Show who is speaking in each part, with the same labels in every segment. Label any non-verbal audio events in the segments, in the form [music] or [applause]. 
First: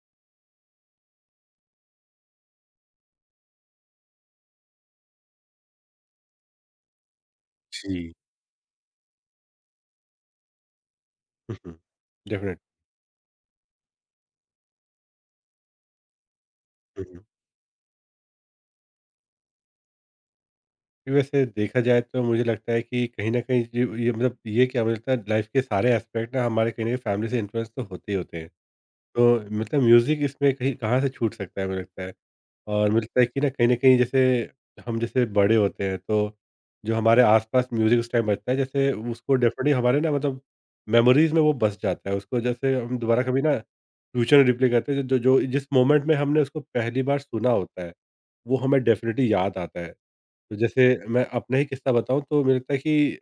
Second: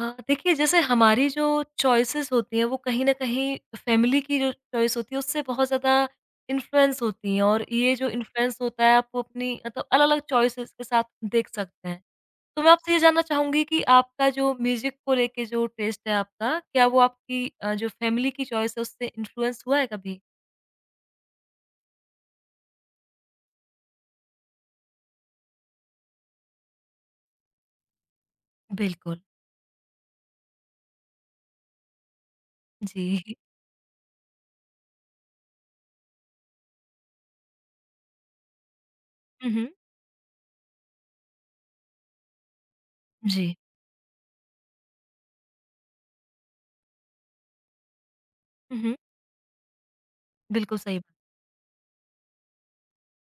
Speaker 1: हाँ, देखिए जैसे हमारी जो चॉइसेस होती हैं वो कहीं न कहीं फैमिली की जो चॉइस होती है उससे बहुत ज़्यादा इन्फ्लुएंस होती हैं और ये जो
Speaker 2: जी।
Speaker 1: इन्फ्लुएंस होता है आप वो अपनी मतलब अलग-अलग चॉइसेस के साथ देख
Speaker 2: हुँ, हुँ।
Speaker 1: सकते हैं।
Speaker 2: डेफ़िनेट
Speaker 1: तो मैं आपसे ये जानना चाहूँगी कि आपका जो म्यूज़िक को लेके जो टेस्ट है आपका, क्या वो
Speaker 2: हुँ, हुँ।
Speaker 1: आपकी जो फैमिली की चॉइस है उससे इन्फ्लुएंस हुआ है कभी?
Speaker 2: ये वैसे देखा जाए तो मुझे लगता है कि कहीं न कहीं जो ये मतलब ये क्या मुझे लगता है लाइफ़ के सारे एस्पेक्ट ना हमारे कहीं न कहीं फैमिली से इन्फ्लुएंस तो होते ही होते हैं।
Speaker 1: बिल्कुल।
Speaker 2: तो मतलब म्यूज़िक इसमें कहीं कहाँ से छूट सकता है मुझे लगता है? और मुझे लगता है
Speaker 1: जी।
Speaker 2: कि ना कहीं न कहीं जैसे हम जैसे बड़े होते हैं तो जो हमारे आस-पास म्यूज़िक उस टाइम बजता है जैसे उसको
Speaker 1: हुँ, हुँ।
Speaker 2: डेफ़िनेटली हमारे ना मतलब मेमोरीज़ में वो बस जाता है। उसको जैसे हम दोबारा कभी
Speaker 1: जी।
Speaker 2: ना फ्यूचर में रिप्ले करते हैं जो जो जिस मोमेंट में हमने उसको पहली बार सुना होता है, वो
Speaker 1: हुँ,
Speaker 2: हमें
Speaker 1: हुँ।
Speaker 2: डेफ़िनेटली याद आता है। तो
Speaker 1: बिल्कुल
Speaker 2: जैसे
Speaker 1: सही बात।
Speaker 2: मैं अपना ही किस्सा बताऊँ तो मुझे लगता है कि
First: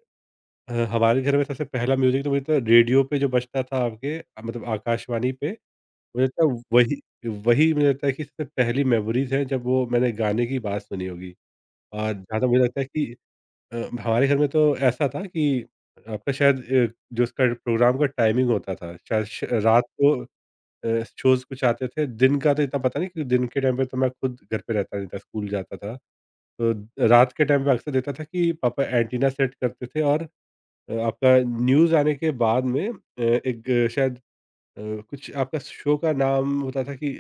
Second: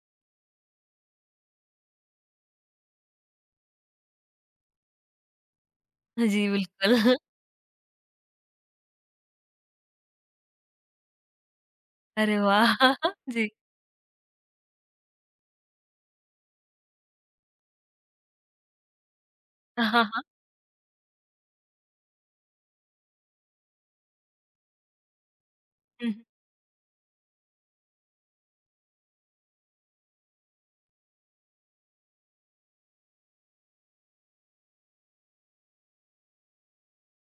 Speaker 2: ह हमारे घर में सबसे पहला म्यूज़िक तो मुझे लगता है रेडियो पे जो बजता था आपके मतलब आकाशवाणी पे। मुझे लगता
Speaker 1: जी,
Speaker 2: है
Speaker 1: बिल्कुल।
Speaker 2: वही,
Speaker 1: [laughs]
Speaker 2: वही मुझे लगता है कि सबसे पहली मेमोरीज़ हैं जब वो मैंने गाने की बात सुनी होगी। और
Speaker 1: अरे
Speaker 2: जहाँ तक मुझे
Speaker 1: वाह!
Speaker 2: लगता है कि
Speaker 1: [laughs] जी।
Speaker 2: हमारे घर में तो ऐसा था कि आपका शायद जो उसका प्रोग्राम का टाइमिंग होता था शायद श रात
Speaker 1: हाँ,
Speaker 2: को
Speaker 1: हाँ।
Speaker 2: शोज़ कुछ आते थे, दिन का तो इतना पता नहीं, क्योंकि दिन के टाइम पे तो मैं खुद घर पे रहता नहीं था, स्कूल जाता था।
Speaker 1: हुँ, हुँ।
Speaker 2: तो रात के टाइम पे अक्सर देखता था कि पापा एंटीना सेट करते थे और आपका न्यूज़ आने के बाद में एक शायद अ, कुछ आपका शो का नाम होता था कि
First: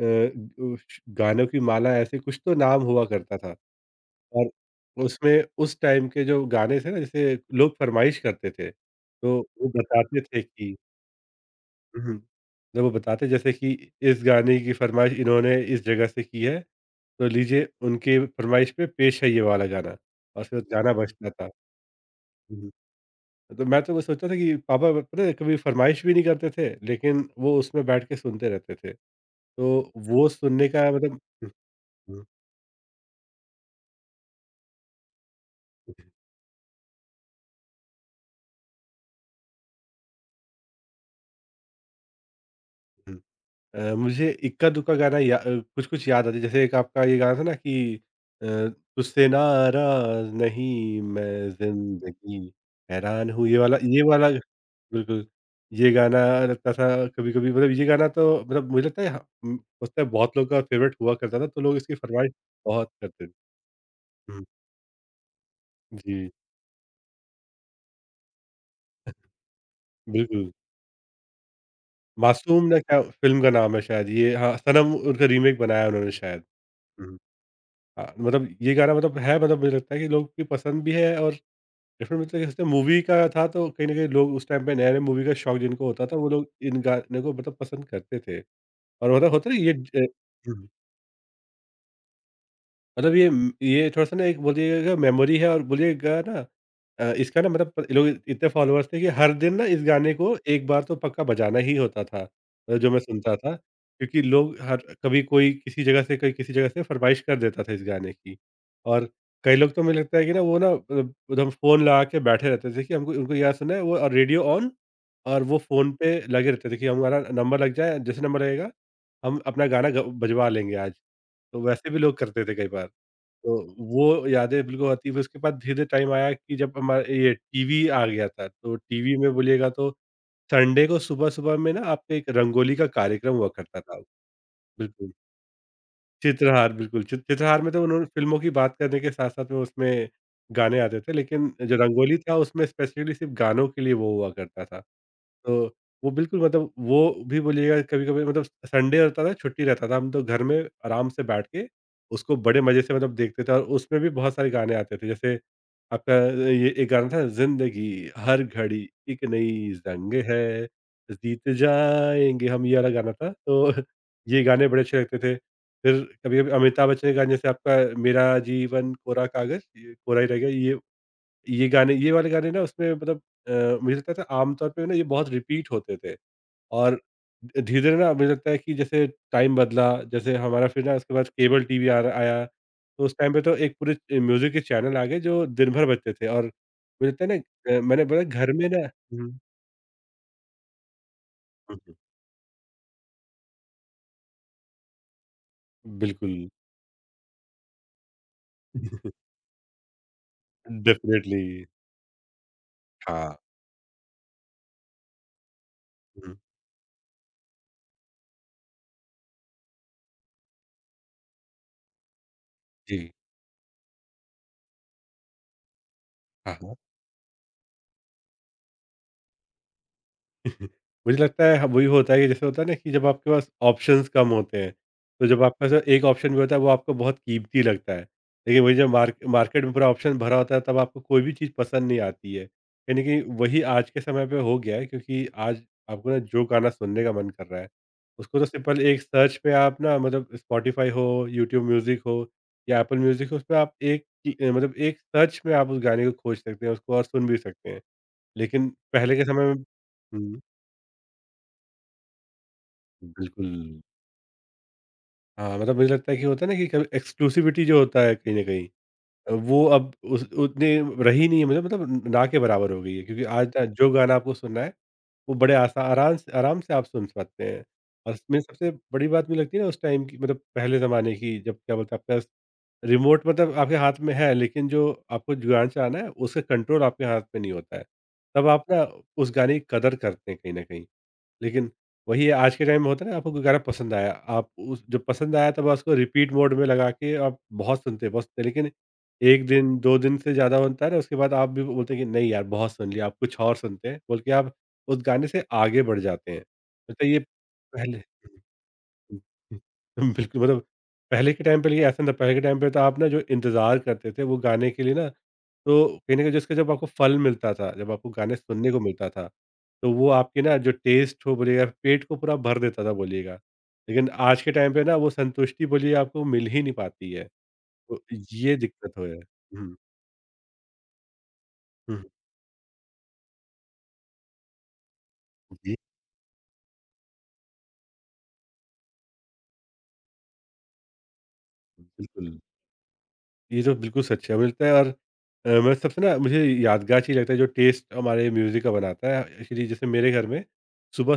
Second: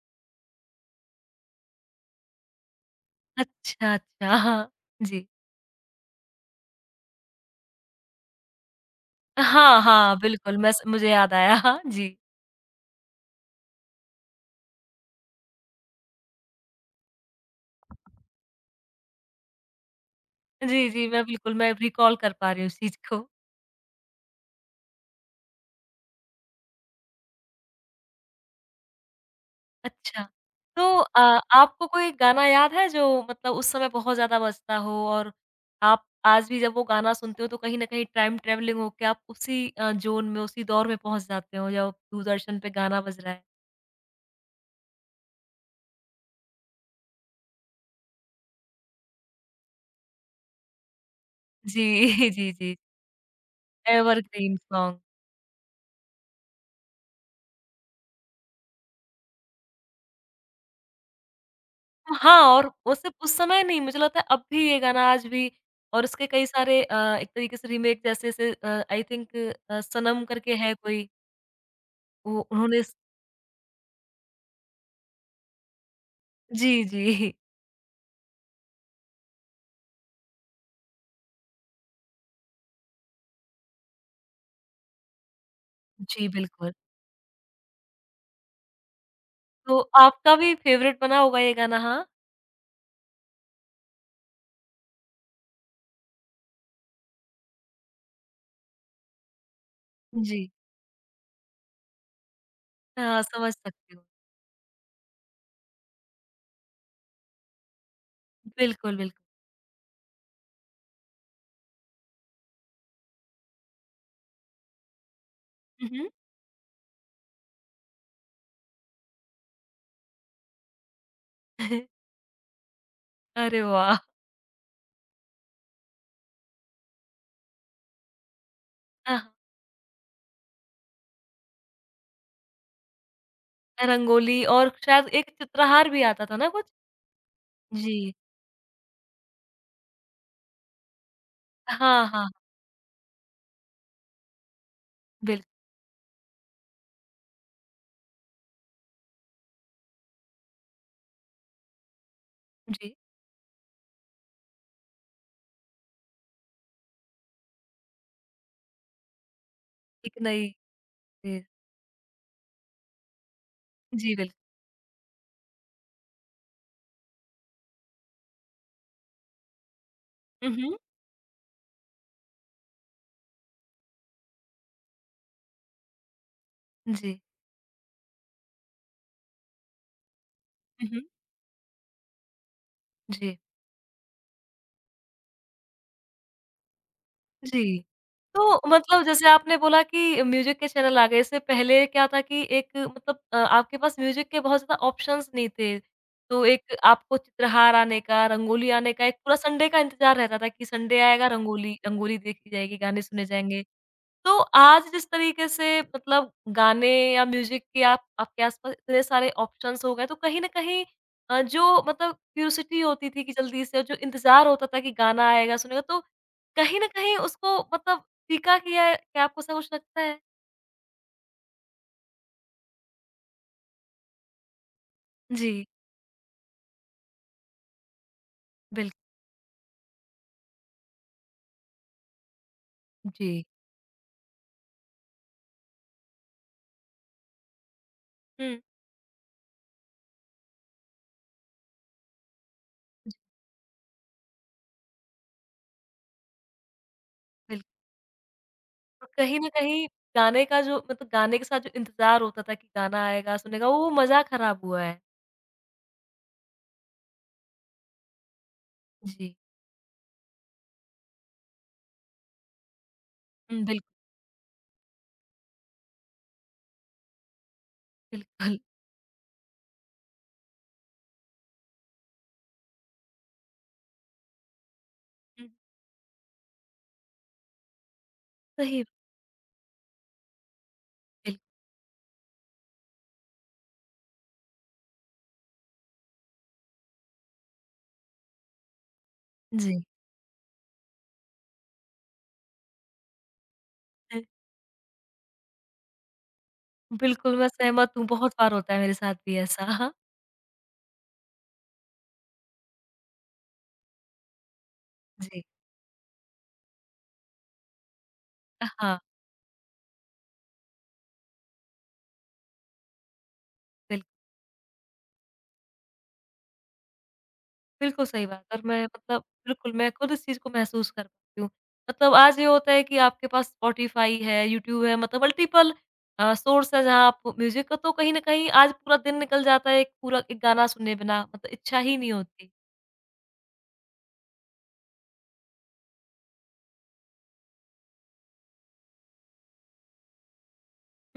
Speaker 2: अ, उ श गानों की माला ऐसे कुछ तो नाम हुआ करता था।
Speaker 1: अच्छा, अच्छा,
Speaker 2: और
Speaker 1: हाँ। जी।
Speaker 2: उसमें उस टाइम के जो गाने थे ना जैसे लोग फ़रमाइश करते थे, तो वो
Speaker 1: हाँ, हाँ,
Speaker 2: बताते थे
Speaker 1: बिल्कुल, मैं
Speaker 2: कि
Speaker 1: स मुझे याद आया। हाँ, जी।
Speaker 2: हुँ, जब वो बताते जैसे कि इस गाने की फ़रमाइश इन्होंने इस जगह से की है, तो लीजिए उनके फ़रमाइश पे पेश है ये वाला गाना, और फिर
Speaker 1: जी,
Speaker 2: गाना
Speaker 1: जी, मैं
Speaker 2: बजता था।
Speaker 1: बिल्कुल, मैं रिकॉल कर पा रही हूँ
Speaker 2: हुँ,
Speaker 1: इस चीज़ को।
Speaker 2: तो मैं तो वो सोचता था कि पापा पता है कभी फ़रमाइश भी नहीं करते थे, लेकिन वो उसमें बैठ के सुनते रहते थे। तो
Speaker 1: अच्छा,
Speaker 2: वो सुनने
Speaker 1: तो
Speaker 2: का मतलब। हम्म,
Speaker 1: आपको कोई
Speaker 2: हम्म,
Speaker 1: गाना याद है जो मतलब उस समय बहुत ज़्यादा बजता हो और आप
Speaker 2: हम्म,
Speaker 1: आज भी जब वो गाना सुनते हो तो कहीं न कहीं टाइम ट्रैवलिंग होके आप उसी ज़ोन में, उसी दौर में पहुँच जाते हो जब दूरदर्शन पे गाना बज
Speaker 2: हम्म।
Speaker 1: रहा है?
Speaker 2: मुझे इक्का-दुक्का गाना या कुछ-कुछ याद आता है। जैसे एक आपका ये गाना था ना कि अ, तुझसे नाराज़ नहीं मैं
Speaker 1: जी, [laughs]
Speaker 2: ज़िंदगी,
Speaker 1: जी, जी।
Speaker 2: हैरान हूँ, ये वाला, ये वाला,
Speaker 1: एवरग्रीन सॉन्ग।
Speaker 2: बिल्कुल, ये गाना लगता था कभी-कभी। मतलब ये गाना तो मतलब मुझे लगता है हाँ, लगता है बहुत लोगों का फ़ेवरेट हुआ करता था, तो लोग इसकी फरमाइश
Speaker 1: हाँ, और
Speaker 2: बहुत
Speaker 1: वो सिर्फ़
Speaker 2: करते थे।
Speaker 1: उस समय नहीं मुझे लगता है अब
Speaker 2: हुँ,
Speaker 1: भी ये गाना आज भी और उसके
Speaker 2: जी,
Speaker 1: कई सारे एक तरीके से रीमेक जैसे से आई थिंक सनम
Speaker 2: बिल्कुल।
Speaker 1: करके है कोई वो
Speaker 2: मासूम ना
Speaker 1: उन्होंने स
Speaker 2: क्या फ़िल्म का नाम है शायद ये? हाँ, सनम, उनका रीमेक बनाया उन्होंने शायद।
Speaker 1: जी,
Speaker 2: हुँ।
Speaker 1: जी।
Speaker 2: हाँ, मतलब ये गाना मतलब है मतलब मुझे लगता है कि लोग की पसंद भी है, और डिफरेंट मतलब जैसे मूवी का था तो कहीं न कहीं लोग उस टाइम पे नए-नए मूवी का शौक जिनको होता था
Speaker 1: जी,
Speaker 2: वो लोग
Speaker 1: बिल्कुल।
Speaker 2: इन गाने को मतलब पसंद करते थे, और मतलब होता है ना ये
Speaker 1: तो
Speaker 2: ज
Speaker 1: आपका भी
Speaker 2: हुँ।
Speaker 1: फ़ेवरेट बना होगा ये गाना हाँ?
Speaker 2: मतलब ये ये थोड़ा-सा ना एक बोलिएगा मेमोरी है, और बोलिएगा ना इसका ना मतलब प लोग इतने फ़ॉलोअर्स थे कि हर दिन ना इस गाने को
Speaker 1: जी।
Speaker 2: एक बार तो पक्का बजाना ही होता था, जो मैं
Speaker 1: हाँ,
Speaker 2: सुनता
Speaker 1: समझ
Speaker 2: था।
Speaker 1: सकती हूँ।
Speaker 2: क्योंकि लोग हर कभी कोई किसी जगह से कोई किसी जगह से फ़रमाइश कर देता था इस गाने की।
Speaker 1: बिल्कुल,
Speaker 2: और
Speaker 1: बिल्कुल।
Speaker 2: कई लोग तो मुझे लगता है कि ना वो ना एकदम फ़ोन लगा के बैठे रहते थे कि हमको उनको यहाँ सुनना है वो, और रेडियो ऑन, और वो
Speaker 1: हुँ,
Speaker 2: फ़ोन
Speaker 1: हुँ।
Speaker 2: पे लगे रहते थे कि हमारा नंबर लग जाए, जैसे नंबर लगेगा, हम अपना गाना ग बजवा लेंगे आज। तो वैसे भी
Speaker 1: [laughs]
Speaker 2: लोग करते थे कई बार। तो
Speaker 1: अरे वाह!
Speaker 2: वो यादें बिल्कुल आती है। फिर उसके बाद धीरे-धीरे टाइम आया कि जब हमारा ये टीवी आ गया था, तो टीवी
Speaker 1: अह,
Speaker 2: में बोलिएगा तो संडे को सुबह-सुबह में ना आपका एक रंगोली का कार्यक्रम हुआ करता था।
Speaker 1: रंगोली और शायद
Speaker 2: बिल्कुल,
Speaker 1: एक चित्रहार भी आता था ना कुछ?
Speaker 2: चित्रहार बिल्कुल, चित्रहार में तो उन्होंने
Speaker 1: जी।
Speaker 2: फ़िल्मों की बात करने के साथ-साथ में उसमें गाने आते थे, लेकिन जो
Speaker 1: हाँ,
Speaker 2: रंगोली
Speaker 1: हाँ।
Speaker 2: था उसमें स्पेसिफ़िकली सिर्फ़ गानों के लिए वो हुआ करता था।
Speaker 1: बिल्कुल,
Speaker 2: तो वो बिल्कुल मतलब वो भी बोलिएगा कभी-कभी मतलब संडे होता था, छुट्टी रहता था, हम तो घर में आराम से बैठ के उसको बड़े मज़े से
Speaker 1: जी।
Speaker 2: मतलब देखते थे, और उसमें भी बहुत सारे गाने आते थे। जैसे आपका ये एक गाना था, ज़िंदगी हर घड़ी एक नई
Speaker 1: एक
Speaker 2: जंग
Speaker 1: नई
Speaker 2: है,
Speaker 1: जी,
Speaker 2: जीत जाएँगे हम, ये वाला गाना था। तो
Speaker 1: जी बिल्कुल।
Speaker 2: ये गाने बड़े अच्छे लगते थे। फिर कभी-कभी अमिताभ बच्चन के गाने जैसे आपका मेरा जीवन कोरा कागज़, ये कोरा ही रह गया,
Speaker 1: हुँ, हुँ।
Speaker 2: ये गाने, ये वाले गाने ना उसमें मतलब मुझे लगता था आमतौर पे ना ये बहुत रिपीट होते थे। और
Speaker 1: जी।
Speaker 2: धीरे-धीरे ना मुझे लगता है कि जैसे टाइम बदला, जैसे हमारा फिर
Speaker 1: हुँ,
Speaker 2: ना
Speaker 1: हुँ।
Speaker 2: उसके बाद केबल टीवी आ र आया, तो उस टाइम
Speaker 1: जी,
Speaker 2: पे तो एक पूरे म्यूज़िक के चैनल आ गए जो दिन भर बजते थे, और मुझे लगता है ना
Speaker 1: जी।
Speaker 2: मैंने बोला घर
Speaker 1: तो
Speaker 2: में ना।
Speaker 1: मतलब जैसे
Speaker 2: हुँ,
Speaker 1: आपने बोला कि म्यूज़िक के चैनल आ गए, इससे
Speaker 2: हुँ,
Speaker 1: पहले
Speaker 2: हुँ,
Speaker 1: क्या था कि एक मतलब आपके पास म्यूज़िक के बहुत ज़्यादा ऑप्शंस नहीं थे।
Speaker 2: बिल्कुल।
Speaker 1: तो एक आपको चित्रहार आने का, रंगोली आने का, एक
Speaker 2: [laughs]
Speaker 1: पूरा संडे का इंतज़ार रहता था कि संडे आएगा
Speaker 2: डेफ़िनेटली,
Speaker 1: रंगोली रंगोली देखी जाएगी, गाने सुने
Speaker 2: हाँ।
Speaker 1: जाएँगे। तो आज जिस तरीके से मतलब
Speaker 2: हुँ,
Speaker 1: गाने या म्यूजिक के आप आपके आसपास इतने सारे ऑप्शंस हो गए तो कहीं न कहीं जो मतलब क्यूरियोसिटी
Speaker 2: जी।
Speaker 1: होती थी कि जल्दी से और जो इंतज़ार होता था कि गाना आएगा, सुनेगा तो
Speaker 2: हाँ, हाँ।
Speaker 1: कहीं न कहीं उसको मतलब फ़ीका किया है, क्या आपको ऐसा कुछ लगता है?
Speaker 2: [laughs] मुझे लगता है ह वही होता है कि जैसे होता है ना कि जब आपके पास ऑप्शंस कम होते हैं, तो जब
Speaker 1: जी,
Speaker 2: आपके पास एक ऑप्शन भी होता है वो आपको बहुत कीमती लगता है। लेकिन वही जब
Speaker 1: बिल्कुल,
Speaker 2: मार्केट में पूरा ऑप्शन भरा होता है तब आपको कोई भी चीज़ पसंद नहीं आती है। यानी कि
Speaker 1: जी।
Speaker 2: वही आज के समय पे हो गया है, क्योंकि आज आपको ना जो गाना सुनने का मन कर रहा है, उसको तो
Speaker 1: हुँ।
Speaker 2: सिंपल एक सर्च पे आप ना मतलब स्पॉटिफ़ाई हो, यूट्यूब म्यूज़िक हो, या एप्पल
Speaker 1: जी,
Speaker 2: म्यूज़िक हो, उसमें आप एक की मतलब एक सर्च में आप उस गाने को खोज सकते हैं, उसको और सुन भी
Speaker 1: बिल्कुल।
Speaker 2: सकते हैं। लेकिन
Speaker 1: और
Speaker 2: पहले के
Speaker 1: कहीं
Speaker 2: समय
Speaker 1: न
Speaker 2: में।
Speaker 1: कहीं
Speaker 2: हुँ।
Speaker 1: गाने का जो मतलब गाने के साथ जो इंतज़ार होता था कि गाना आएगा,
Speaker 2: बिल्कुल।
Speaker 1: सुनेगा वो मज़ा ख़राब हुआ है।
Speaker 2: हाँ, मतलब मुझे लगता है कि होता है ना कि कभी एक्सक्लूसिविटी जो होता है कहीं न कहीं
Speaker 1: जी।
Speaker 2: वो अब उस उतने रही नहीं है, मतलब ना के बराबर हो गई है, क्योंकि आज
Speaker 1: हुँ।
Speaker 2: ना
Speaker 1: बिल्कुल,
Speaker 2: जो गाना आपको सुनना है, वो बड़े आसा आराम से आप सुन पाते हैं। और इसमें
Speaker 1: बिल्कुल।
Speaker 2: सबसे बड़ी बात मुझे लगती है ना उस टाइम की, मतलब पहले ज़माने की, जब क्या बोलते हैं आपका रिमोट मतलब आपके हाथ में है, लेकिन जो आपको
Speaker 1: हुँ।
Speaker 2: जो गाना चलाना है उसका कंट्रोल आपके हाथ में नहीं होता है। तब आप ना
Speaker 1: सही
Speaker 2: उस गाने की कदर करते हैं कहीं न कहीं।
Speaker 1: बिल
Speaker 2: लेकिन वही है आज के टाइम में होता है ना आपको कोई गाना पसंद आया, आप उस जब पसंद आया तब उसको रिपीट मोड में लगा के आप बहुत सुनते हैं बहुत सुनते हैं, लेकिन 1 दिन,
Speaker 1: जी।
Speaker 2: 2 दिन से ज़्यादा होता है ना उसके बाद आप भी बोलते हैं कि नहीं यार बहुत सुन लिया, आप कुछ और सुनते हैं, बोल के आप उस गाने से आगे बढ़ जाते हैं। मतलब ये
Speaker 1: बिल्कुल, मैं सहमत
Speaker 2: पहले
Speaker 1: हूँ, बहुत बार होता है मेरे साथ
Speaker 2: [laughs]
Speaker 1: भी
Speaker 2: हुँ,
Speaker 1: ऐसा। हाँ
Speaker 2: हुँ। बिल्कुल, मतलब पहले के टाइम पे लेकिन ऐसा नहीं था, पहले के टाइम पे तो आप ना जो इंतज़ार करते थे वो गाने के लिए ना,
Speaker 1: जी।
Speaker 2: तो कहीं न कहीं जिसका जब आपको फल मिलता था, जब आपको गाने
Speaker 1: अ,
Speaker 2: सुनने को
Speaker 1: हाँ,
Speaker 2: मिलता था, तो वो आपके ना जो टेस्ट हो बोलिएगा, पेट को पूरा भर देता था बोलिएगा।
Speaker 1: बिल्क
Speaker 2: लेकिन आज के टाइम पे ना वो संतुष्टि बोलिए आपको मिल ही नहीं पाती है, तो
Speaker 1: बिल्कुल सही बात
Speaker 2: ये
Speaker 1: है और मैं
Speaker 2: दिक्कत हो है।
Speaker 1: मतलब बिल्कुल,
Speaker 2: हुँ,
Speaker 1: मैं खुद इस चीज़ को महसूस कर पाती हूँ।
Speaker 2: हुँ,
Speaker 1: मतलब आज ये होता है कि आपके पास स्पॉटिफ़ाई है, यूट्यूब है, मतलब मल्टीपल
Speaker 2: जी,
Speaker 1: सोर्स है जहाँ आप म्यूज़िक का तो कहीं न कहीं आज पूरा दिन निकल जाता है, एक गाना सुने बिना, मतलब इच्छा ही नहीं
Speaker 2: बिल्कुल।
Speaker 1: होती।
Speaker 2: ये तो बिल्कुल सच है। मुझे लगता है, और मैं सबसे ना मुझे यादगार चीज़ लगता है जो टेस्ट हमारे म्यूज़िक का बनाता है एक्चुअली, जैसे मेरे घर में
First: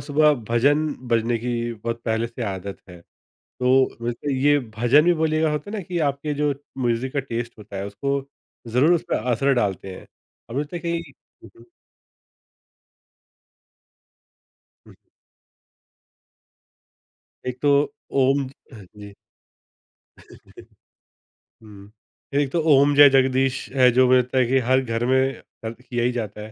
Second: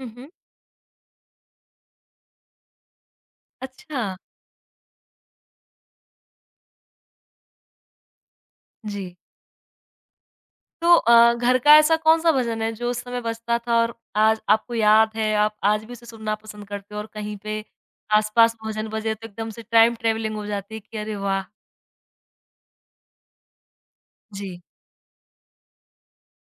Speaker 1: हुँ, हुँ।
Speaker 2: भजन बजने की बहुत पहले से आदत है। तो
Speaker 1: अच्छा।
Speaker 2: मुझे ये भजन भी बोलिएगा होता है ना कि आपके जो म्यूज़िक का टेस्ट होता है उसको ज़रूर उस
Speaker 1: जी।
Speaker 2: पे असर डालते हैं। अब मुझे लगता है
Speaker 1: तो
Speaker 2: कि हुँ,
Speaker 1: घर
Speaker 2: हुँ,
Speaker 1: का ऐसा कौन-सा भजन है जो उस समय बजता था और आज आपको
Speaker 2: हुँ।
Speaker 1: याद है, आप आज भी उसे सुनना पसंद करते हो और कहीं
Speaker 2: एक
Speaker 1: पे
Speaker 2: तो ओम
Speaker 1: आस-पास भजन
Speaker 2: जी।
Speaker 1: बजे तो एकदम से टाइम ट्रैवलिंग हो जाती है कि अरे वाह!
Speaker 2: हुँ। एक तो ओम जय जगदीश है जो मुझे लगता है कि
Speaker 1: जी।
Speaker 2: हर घर में किया ही जाता है।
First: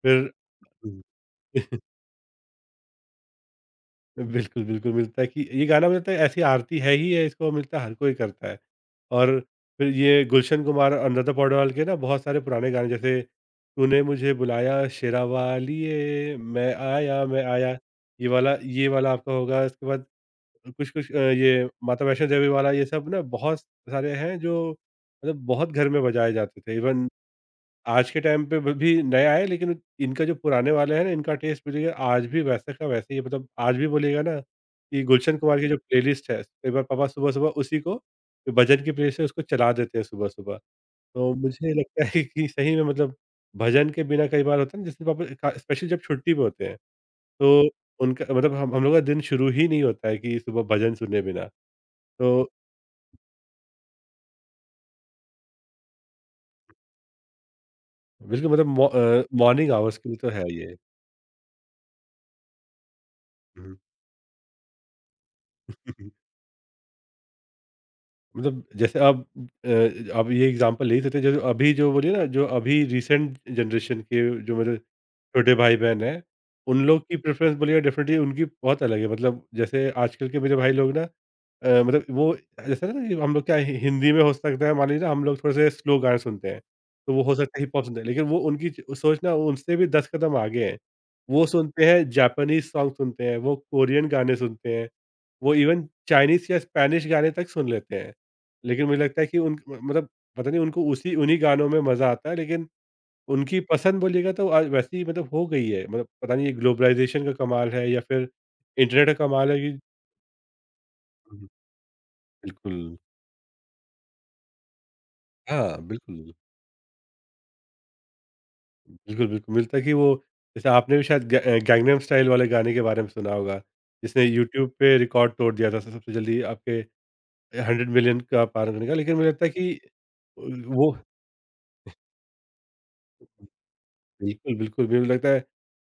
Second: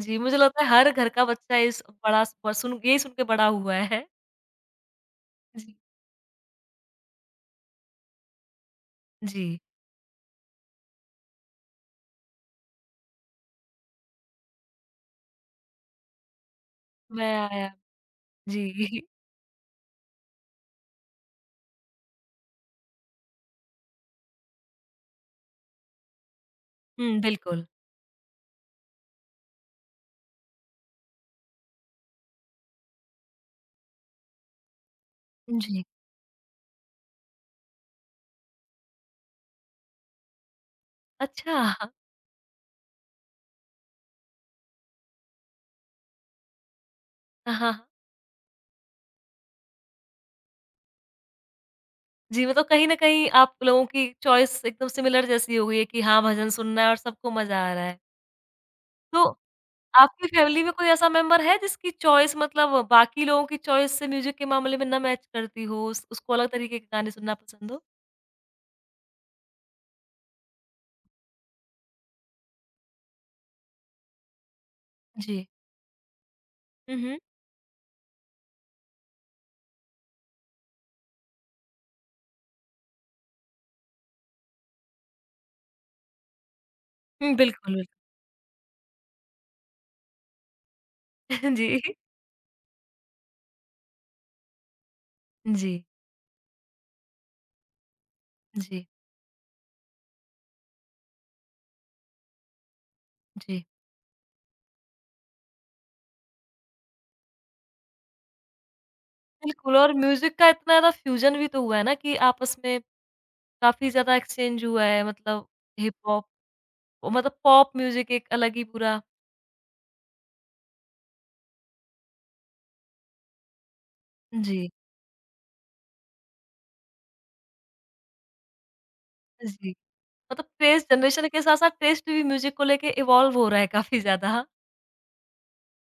Speaker 1: जी,
Speaker 2: फिर
Speaker 1: मुझे लगता है हर
Speaker 2: हुँ।
Speaker 1: घर का बच्चा
Speaker 2: [laughs]
Speaker 1: इस बड़ा ब सुन यही सुन के बड़ा हुआ है।
Speaker 2: बिल्कुल, बिल्कुल, मिलता है कि ये
Speaker 1: जी,
Speaker 2: गाना मुझे लगता है ऐसी आरती है ही है, इसको मिलता है हर कोई करता है। और
Speaker 1: जी,
Speaker 2: फिर ये गुलशन कुमार और अनुराधा पौडवाल के ना बहुत सारे पुराने गाने, जैसे तूने मुझे बुलाया शेरा वालिए,
Speaker 1: मैं
Speaker 2: मैं
Speaker 1: आया।
Speaker 2: आया, ये
Speaker 1: जी।
Speaker 2: वाला
Speaker 1: [laughs]
Speaker 2: आपका होगा। इसके बाद कुछ-कुछ ये माता वैष्णो देवी वाला, ये सब ना बहुत सारे हैं जो मतलब बहुत घर में बजाए जाते थे। इवन
Speaker 1: हुँ, बिल्कुल।
Speaker 2: आज के टाइम पे ब भी नया है, लेकिन इनका जो पुराने वाले हैं ना इनका टेस्ट बोलिएगा आज भी वैसे का वैसे ही है, मतलब आज भी बोलिएगा ना कि गुलशन कुमार की जो
Speaker 1: जी।
Speaker 2: प्लेलिस्ट है, कई बार पापा सुबह-सुबह उसी को, जो भजन की प्लेलिस्ट है उसको चला देते हैं सुबह-सुबह। तो
Speaker 1: अच्छा।
Speaker 2: मुझे
Speaker 1: हाँ,
Speaker 2: लगता है कि सही में मतलब भजन के बिना कई बार होता है ना, जैसे पापा खा स्पेशली जब छुट्टी पे होते हैं,
Speaker 1: हाँ।
Speaker 2: तो
Speaker 1: हाँ।
Speaker 2: उनका मतलब हम लोग का दिन शुरू ही नहीं होता है कि सुबह भजन सुने बिना।
Speaker 1: जी,
Speaker 2: तो
Speaker 1: मतलब कहीं न कहीं आप लोगों की चॉइस एकदम सिमिलर जैसी हो गई है कि हाँ, भजन सुनना है और सबको मज़ा आ रहा है।
Speaker 2: बिल्कुल मतलब
Speaker 1: तो
Speaker 2: मॉर्निंग आवर्स के लिए
Speaker 1: आपकी
Speaker 2: तो है
Speaker 1: फैमिली में
Speaker 2: ये।
Speaker 1: कोई ऐसा मेंबर है जिसकी चॉइस मतलब बाकी लोगों की
Speaker 2: हुँ।
Speaker 1: चॉइस से म्यूज़िक के मामले में ना मैच करती हो, उस उसको अलग तरीके के गाने सुनना पसंद हो?
Speaker 2: मतलब जैसे आप ये एग्ज़ाम्पल ले ही सकते हैं जैसे अभी जो बोलिए ना जो अभी रिसेंट जनरेशन के जो मेरे
Speaker 1: जी।
Speaker 2: छोटे भाई-बहन हैं, उन
Speaker 1: हुँ,
Speaker 2: लोग की
Speaker 1: हुँ।
Speaker 2: प्रेफ़रेंस बोलिएगा डेफ़िनेटली उनकी बहुत अलग है। मतलब जैसे आजकल के मेरे भाई लोग ना वो जैसे ना कि हम लोग क्या हि हिंदी में हो सकता है मान लीजिए हम लोग थोड़े से स्लो गाने सुनते हैं, तो वो
Speaker 1: हुँ,
Speaker 2: हो सकता है
Speaker 1: बिल्कुल,
Speaker 2: हिप-हॉप
Speaker 1: बिल्कुल।
Speaker 2: सुनते हैं, लेकिन वो उनकी च सोच ना उनसे भी 10 कदम आगे है। वो
Speaker 1: [laughs] जी।
Speaker 2: सुनते हैं जापानीज़ सॉन्ग सुनते हैं, वो कोरियन गाने सुनते हैं, वो
Speaker 1: जी,
Speaker 2: इवन चाइनीज़ या स्पेनिश गाने तक सुन लेते हैं।
Speaker 1: जी,
Speaker 2: लेकिन मुझे लगता है कि उन म मतलब पता नहीं उनको उसी उन्हीं गानों में मज़ा आता है, लेकिन उनकी
Speaker 1: जी।
Speaker 2: पसंद बोलिएगा तो आज वैसी ही मतलब हो गई है, मतलब पता नहीं ये ग्लोबलाइज़ेशन का कमाल है या फिर इंटरनेट का कमाल है
Speaker 1: बिल्कुल
Speaker 2: कि
Speaker 1: और म्यूज़िक का इतना ज़्यादा फ्यूज़न
Speaker 2: हुँ,
Speaker 1: भी
Speaker 2: हुँ,
Speaker 1: तो हुआ है ना कि आपस में
Speaker 2: बिल्कुल।
Speaker 1: काफ़ी ज़्यादा एक्सचेंज हुआ है मतलब
Speaker 2: हाँ,
Speaker 1: हिप-हॉप
Speaker 2: बिल्कुल।
Speaker 1: मतलब पॉप म्यूज़िक एक अलग ही पूरा
Speaker 2: बिल्कुल, बिल्कुल, मिलता है कि वो जैसे आपने भी शायद गैंगनम स्टाइल वाले गाने के बारे में सुना होगा, जिसने
Speaker 1: जी।
Speaker 2: यूट्यूब पे रिकॉर्ड तोड़ दिया था स सबसे जल्दी 100 मिलियन का पार होने का। लेकिन मुझे लगता है
Speaker 1: जी।
Speaker 2: कि अ,
Speaker 1: मतलब टेस्ट
Speaker 2: वो
Speaker 1: जनरेशन के साथ-साथ टेस्ट भी म्यूज़िक को लेके इवॉल्व हो रहा है काफ़ी ज़्यादा।
Speaker 2: बिल्कुल, बिल्कुल, मुझे लगता है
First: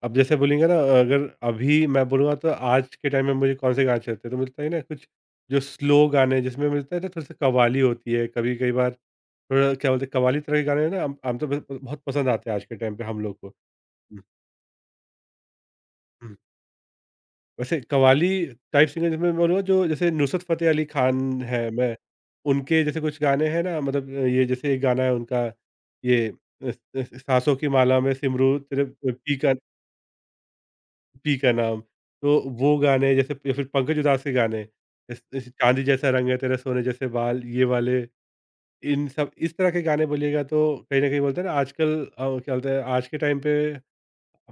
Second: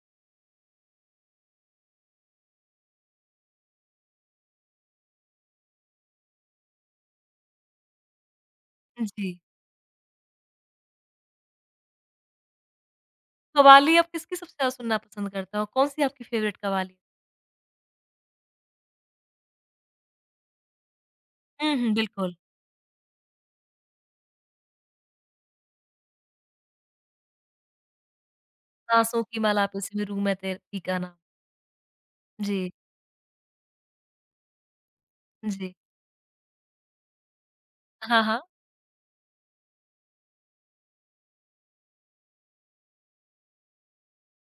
Speaker 2: अब जैसे बोलेंगे ना अगर अभी मैं बोलूँगा तो आज के टाइम में मुझे कौन-से गाने अच्छे लगते हैं, तो मिलता है ना कुछ जो स्लो गाने जिसमें मिलता है ना थोड़ी-सी कव्वाली होती है, कभी कई बार
Speaker 1: जी।
Speaker 2: थोड़ा क्या बोलते हैं, कव्वाली तरह के गाने ना आम आमतौर पे बहुत पसंद आते हैं आज के टाइम पे हम लोग को।
Speaker 1: कव्वाली आप किसकी सबसे ज़्यादा सुनना पसंद करते हो? कौन-सी आपकी
Speaker 2: हुँ।
Speaker 1: फेवरेट कव्वाली?
Speaker 2: वैसे कव्वाली टाइप सिंगर जिसमें मैं बोलूँगा जो जैसे नुसरत फ़तेह अली खान है,
Speaker 1: हुँ, हुँ,
Speaker 2: मैं
Speaker 1: बिल्कुल।
Speaker 2: उनके जैसे कुछ गाने हैं ना मतलब ये जैसे एक गाना है उनका ये अ, स स सासों की माला में सिमरू तेरे
Speaker 1: साँसों की माला पे से भी रूह में तेरी का नाम।
Speaker 2: पी का नाम। तो
Speaker 1: जी,
Speaker 2: वो गाने जैसे या फिर पंकज उधास के गाने जैसे
Speaker 1: जी।
Speaker 2: चाँदी जैसा रंग है तेरा, सोने जैसे बाल, ये वाले
Speaker 1: हाँ, हाँ।
Speaker 2: इन सब इस तरह के गाने बोलिएगा तो कहीं न कहीं बोलते हैं ना क्या बोलते हैं आज के टाइम पे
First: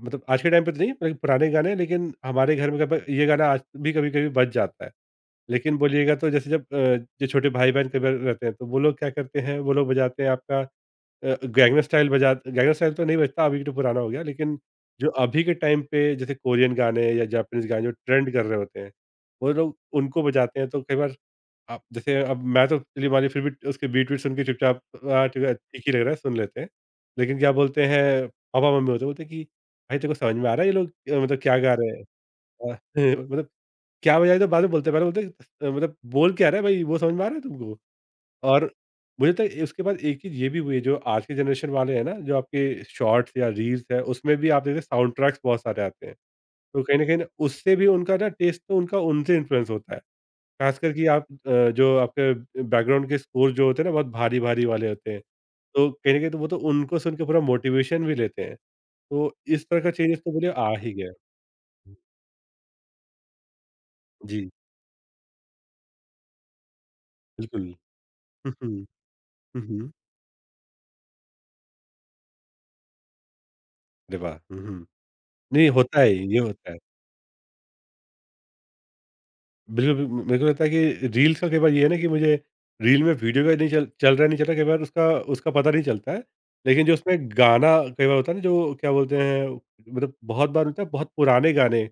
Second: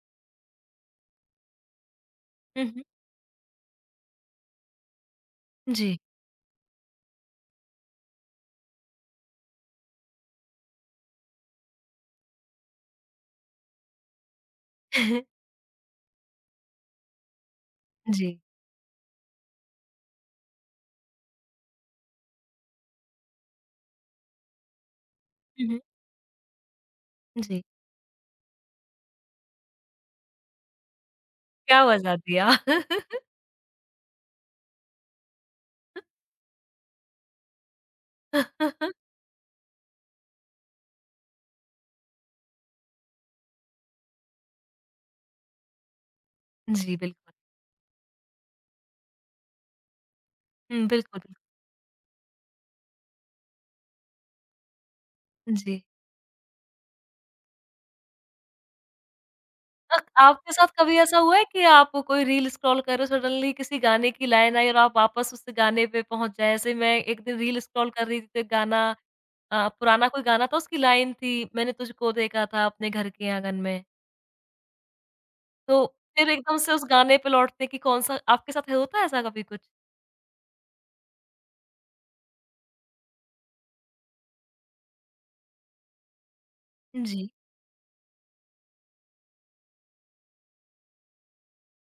Speaker 2: मतलब आज के टाइम पे तो नहीं, मतलब पुराने गाने लेकिन हमारे
Speaker 1: हुँ,
Speaker 2: घर में
Speaker 1: हुँ।
Speaker 2: कभी ये गाना आज भी कभी-कभी बज जाता है। लेकिन
Speaker 1: जी।
Speaker 2: बोलिएगा तो जैसे जो छोटे भाई-बहन कई बार रहते हैं, तो वो लोग क्या करते हैं, वो लोग बजाते हैं गैंगना स्टाइल तो नहीं बजता, अभी तो पुराना हो गया, लेकिन जो
Speaker 1: [laughs]
Speaker 2: अभी के टाइम पे जैसे कोरियन गाने या जापानीज़ गाने जो ट्रेंड
Speaker 1: जी।
Speaker 2: कर रहे होते हैं, वो लोग उनको बजाते हैं, तो कई बार आप जैसे अब मैं तो चलिए मानिए फिर भी उसके बीट वीट सुन के चुपचाप हाँ, ठीक है
Speaker 1: हुँ, हुँ।
Speaker 2: ठीक ही लग रहा है सुन लेते हैं। लेकिन क्या
Speaker 1: जी।
Speaker 2: बोलते हैं पापा-मम्मी होते हैं, बोलते हैं कि भाई तेरे को समझ में आ रहा है ये मतलब क्या गा
Speaker 1: क्या
Speaker 2: रहे हैं?
Speaker 1: मज़ा दिया।
Speaker 2: अ, [laughs] मतलब क्या बजाए तो बाद में बोलते हैं, पहले बोलते हैं मतलब बोल क्या रहा है भाई वो समझ में आ रहा है तुमको? और
Speaker 1: [laughs]
Speaker 2: मुझे तो उसके बाद एक चीज़ ये भी हुई है जो आज के जनरेशन वाले हैं ना जो आपके शॉर्ट्स या रील्स है उसमें भी आप देखिए साउंड ट्रैक्स बहुत सारे आते हैं। तो
Speaker 1: जी,
Speaker 2: कहीं न कहीं ना
Speaker 1: बिल्कुल।
Speaker 2: उससे भी उनका ना टेस्ट तो उनका उनसे इन्फ्लुएंस होता है।
Speaker 1: हुँ,
Speaker 2: खासकर कि
Speaker 1: बिल्कुल, बिल्कुल।
Speaker 2: जो आपके बैकग्राउंड के स्कोर जो होते हैं ना बहुत भारी-भारी वाले होते हैं।
Speaker 1: जी।
Speaker 2: तो कहीं न कहीं तो वो तो उनको सुन के पूरा मोटिवेशन भी लेते हैं। तो इस तरह का चेंजेस तो बोलिए
Speaker 1: आपके साथ
Speaker 2: आ ही
Speaker 1: कभी
Speaker 2: गया।
Speaker 1: ऐसा हुआ है कि आप कोई रील स्क्रॉल कर रहे हो, सडनली किसी गाने की
Speaker 2: जी,
Speaker 1: लाइन आई और आप वापस उस गाने पे पहुँच जाए? जैसे मैं एक दिन रील
Speaker 2: बिल्कुल।
Speaker 1: स्क्रॉल कर रही थी, तो
Speaker 2: [laughs]
Speaker 1: एक
Speaker 2: हुँ,
Speaker 1: गाना
Speaker 2: हुँ। हुँ, हुँ।
Speaker 1: पुराना कोई गाना था उसकी लाइन थी, मैंने तुझको देखा था अपने घर के आँगन में।
Speaker 2: अरे वाह! हुँ, हुँ। नहीं
Speaker 1: तो
Speaker 2: होता है,
Speaker 1: फिर
Speaker 2: ये
Speaker 1: एकदम
Speaker 2: होता
Speaker 1: से
Speaker 2: है।
Speaker 1: उस गाने पे लौटते कि कौन-सा आपके साथ है- होता है ऐसा कभी कुछ?
Speaker 2: बिल्कुल, बिल्कुल, मेरे को लगता है कि रील्स का कई बार ये है ना कि मुझे रील में वीडियो का नहीं चल चल रहा है, नहीं चल रहा, कई बार उसका उसका पता नहीं चलता है। लेकिन जो
Speaker 1: जी।
Speaker 2: उसमें गाना कई बार होता है ना जो क्या बोलते हैं मतलब बहुत बार होता है बहुत पुराने गाने,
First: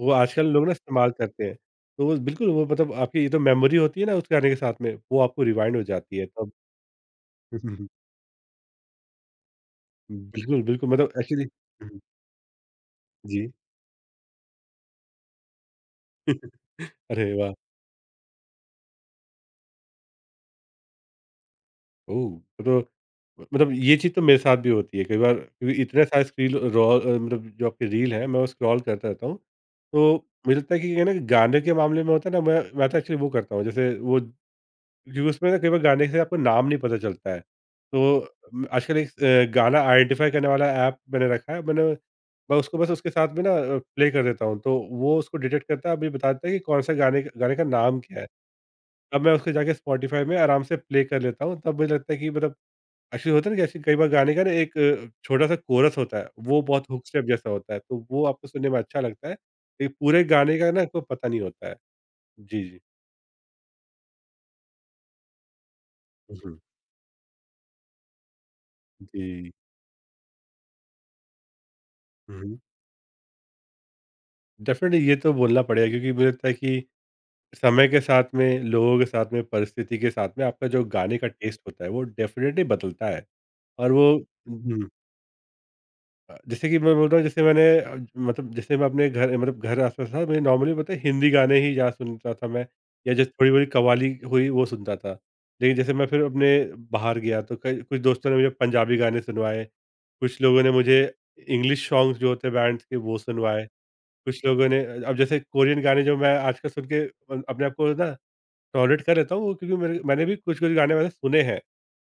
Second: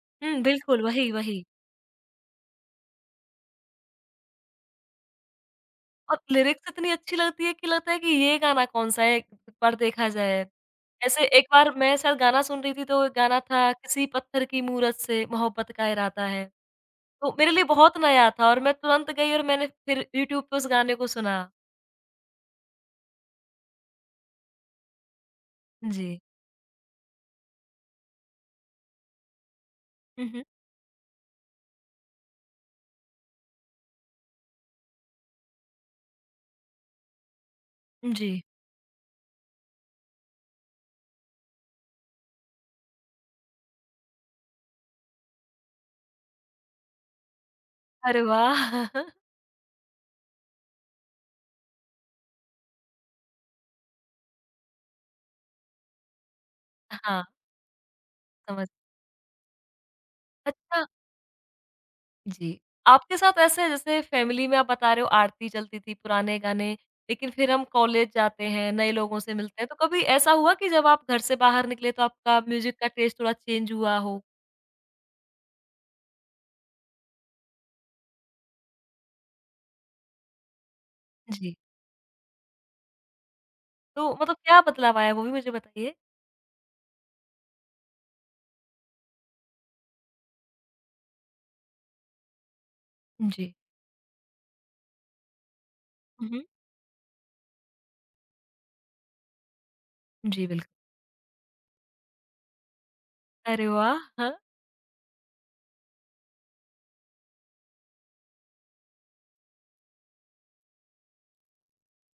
Speaker 2: वो
Speaker 1: हुँ,
Speaker 2: आजकल लोग ना
Speaker 1: बिल्कुल वही,
Speaker 2: इस्तेमाल
Speaker 1: वही।
Speaker 2: करते हैं। तो वो बिल्कुल वो मतलब आपकी ये तो मेमोरी होती है ना उस गाने के साथ में, वो आपको रिवाइंड हो जाती
Speaker 1: और
Speaker 2: है तब।
Speaker 1: लिरिक्स इतनी अच्छी लगती है कि लगता है
Speaker 2: [laughs]
Speaker 1: कि ये गाना कौन-सा है, एक बार देखा जाए।
Speaker 2: बिल्कुल, बिल्कुल मतलब [laughs]
Speaker 1: ऐसे एक
Speaker 2: एक्चुअली
Speaker 1: बार मैं
Speaker 2: हुँ,
Speaker 1: शायद गाना सुन रही थी तो एक गाना
Speaker 2: जी।
Speaker 1: था किसी पत्थर की मूरत से मोहब्बत का इरादा है।
Speaker 2: [laughs] अरे
Speaker 1: तो मेरे
Speaker 2: वाह!
Speaker 1: लिए बहुत नया था और मैं तुरंत गई और मैंने फिर यूट्यूब पे उस गाने को सुना।
Speaker 2: ओह! तो मतलब ये चीज़ तो मेरे साथ भी होती है कई बार क्योंकि इतने
Speaker 1: जी।
Speaker 2: सारे मतलब जो आपकी रील है मैं वो स्क्रॉल करता रहता हूँ।
Speaker 1: हुँ,
Speaker 2: तो
Speaker 1: हुँ।
Speaker 2: मुझे लगता है कि ना गाने के मामले में होता है ना मैं तो एक्चुअली वो करता हूँ जैसे वो क्योंकि उसमें ना कई बार गाने से आपको नाम नहीं पता चलता है। तो
Speaker 1: जी।
Speaker 2: आजकल एक गाना आइडेंटिफ़ाई करने वाला ऐप मैंने रखा है मैं उसको बस उसके साथ में प्ले कर देता हूँ तो वो उसको डिटेक्ट करता है अभी बताता है कि कौन-सा गाने गाने का नाम क्या
Speaker 1: अरे
Speaker 2: है।
Speaker 1: वाह! [laughs]
Speaker 2: अब मैं उसको जाके स्पॉटिफ़ाई में आराम से प्ले कर लेता हूँ तब मुझे लगता है कि मतलब एक्चुअली होता है ना कि ऐसे कई बार गाने का ना एक छोटा-सा कोरस होता है, वो बहुत हुक
Speaker 1: हाँ।
Speaker 2: स्टेप जैसा होता है, तो वो आपको
Speaker 1: समझ
Speaker 2: सुनने में अच्छा लगता है, लेकिन पूरे गाने का ना
Speaker 1: अच्छा
Speaker 2: आपको पता नहीं होता है।
Speaker 1: जी।
Speaker 2: जी, जी।
Speaker 1: आपके साथ ऐसे है जैसे फैमिली में आप बता रहे हो आरती चलती थी, पुराने
Speaker 2: हुँ,
Speaker 1: गाने, लेकिन फिर हम कॉलेज जाते हैं, नए लोगों से
Speaker 2: जी।
Speaker 1: मिलते हैं, तो कभी ऐसा हुआ कि जब आप घर से बाहर निकले तो आपका
Speaker 2: हुँ, हुँ।
Speaker 1: म्यूज़िक का टेस्ट थोड़ा चेंज हुआ हो?
Speaker 2: डेफ़िनिटली ये तो बोलना पड़ेगा क्योंकि मुझे लगता है कि समय के साथ में, लोगों के साथ में, परिस्थिति के साथ में आपका जो गाने का
Speaker 1: जी।
Speaker 2: टेस्ट होता है, वो डेफ़िनिटली बदलता है और
Speaker 1: तो
Speaker 2: वो
Speaker 1: मतलब क्या
Speaker 2: हुँ।
Speaker 1: बदलाव आया वो भी मुझे बताइए?
Speaker 2: जैसे कि मैं बोल रहा हूँ मतलब जैसे मैं अपने घर मतलब घर आस-पास था मैं नॉर्मली पता है हिंदी गाने ही ज़्यादा सुनता था मैं या जैसे
Speaker 1: जी।
Speaker 2: थोड़ी-बहुत कव्वाली हुई वो सुनता था। लेकिन जैसे मैं फिर
Speaker 1: हुँ, हुँ।
Speaker 2: अपने बाहर गया तो कई कुछ दोस्तों ने मुझे पंजाबी गाने सुनवाए, कुछ
Speaker 1: जी,
Speaker 2: लोगों
Speaker 1: बिल्कुल।
Speaker 2: ने मुझे इंग्लिश सॉन्ग्स जो होते हैं बैंड्स के वो सुनवाए,
Speaker 1: अरे वाह! हाँ।
Speaker 2: कुछ लोगों ने अब जैसे कोरियन गाने जो मैं आजकल सुन के अपने आप को ना टॉलरेट कर लेता हूँ वो क्योंकि मेरे मैंने भी कुछ-कुछ गाने मैंने सुने हैं।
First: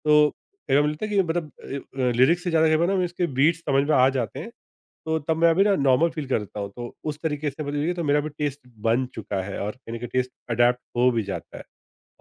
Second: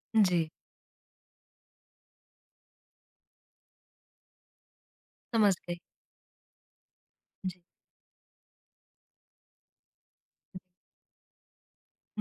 Speaker 2: तो
Speaker 1: जी,
Speaker 2: कई बार मिलता है कि मतलब लिरिक्स से ज़्यादा कई बार ना मैं इसके बीट्स समझ में आ जाते हैं। तो तब मैं
Speaker 1: समझ
Speaker 2: अभी ना नॉर्मल फ़ील करता हूँ, तो उस तरीके
Speaker 1: गई।
Speaker 2: से मतलब ये तो मेरा भी टेस्ट बन चुका है और कहीं न कहीं टेस्ट अडैप्ट हो भी जाता है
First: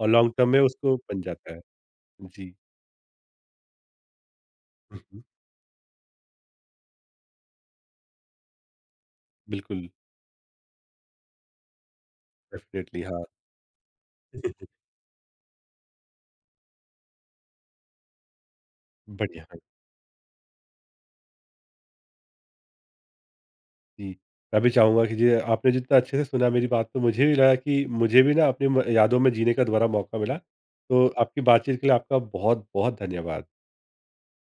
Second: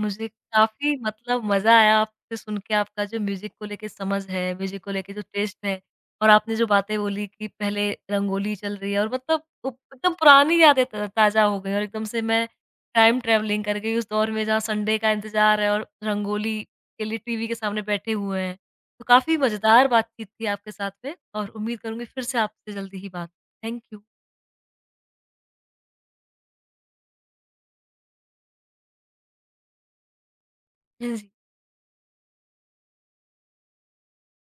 Speaker 2: और लॉन्ग टर्म में
Speaker 1: काफ़ी
Speaker 2: उसको बन
Speaker 1: मतलब
Speaker 2: जाता है।
Speaker 1: मज़ा आया आपसे
Speaker 2: जी।
Speaker 1: सुन के, आपका जो म्यूज़िक को लेके समझ है, म्यूज़िक को
Speaker 2: हुँ,
Speaker 1: लेके जो
Speaker 2: हुँ।
Speaker 1: टेस्ट है और आपने जो बातें बोली कि पहले रंगोली चल रही है और मतलब उप
Speaker 2: बिल्कुल,
Speaker 1: एकदम पुरानी यादें त ताज़ा हो गई और एकदम से मैं
Speaker 2: डेफ़िनिटली
Speaker 1: टाइम
Speaker 2: हाँ।
Speaker 1: ट्रैवलिंग कर गई उस दौर में जहाँ
Speaker 2: [laughs]
Speaker 1: संडे का इंतज़ार है और रंगोली के लिए टीवी के सामने बैठे हुए हैं। तो काफ़ी
Speaker 2: बढ़िया है।
Speaker 1: मज़ेदार बातचीत थी आपके साथ में और उम्मीद करूँगी फिर से आपसे जल्दी ही बात थैंक यू।
Speaker 2: जी, मैं भी चाहूँगा कि जी आपने जितना अच्छे से सुना मेरी बात तो मुझे भी लगा कि मुझे भी ना अपनी म यादों में जीने का दोबारा मौका मिला। तो
Speaker 1: जी।
Speaker 2: आपकी बातचीत के लिए आपका बहुत-बहुत धन्यवाद।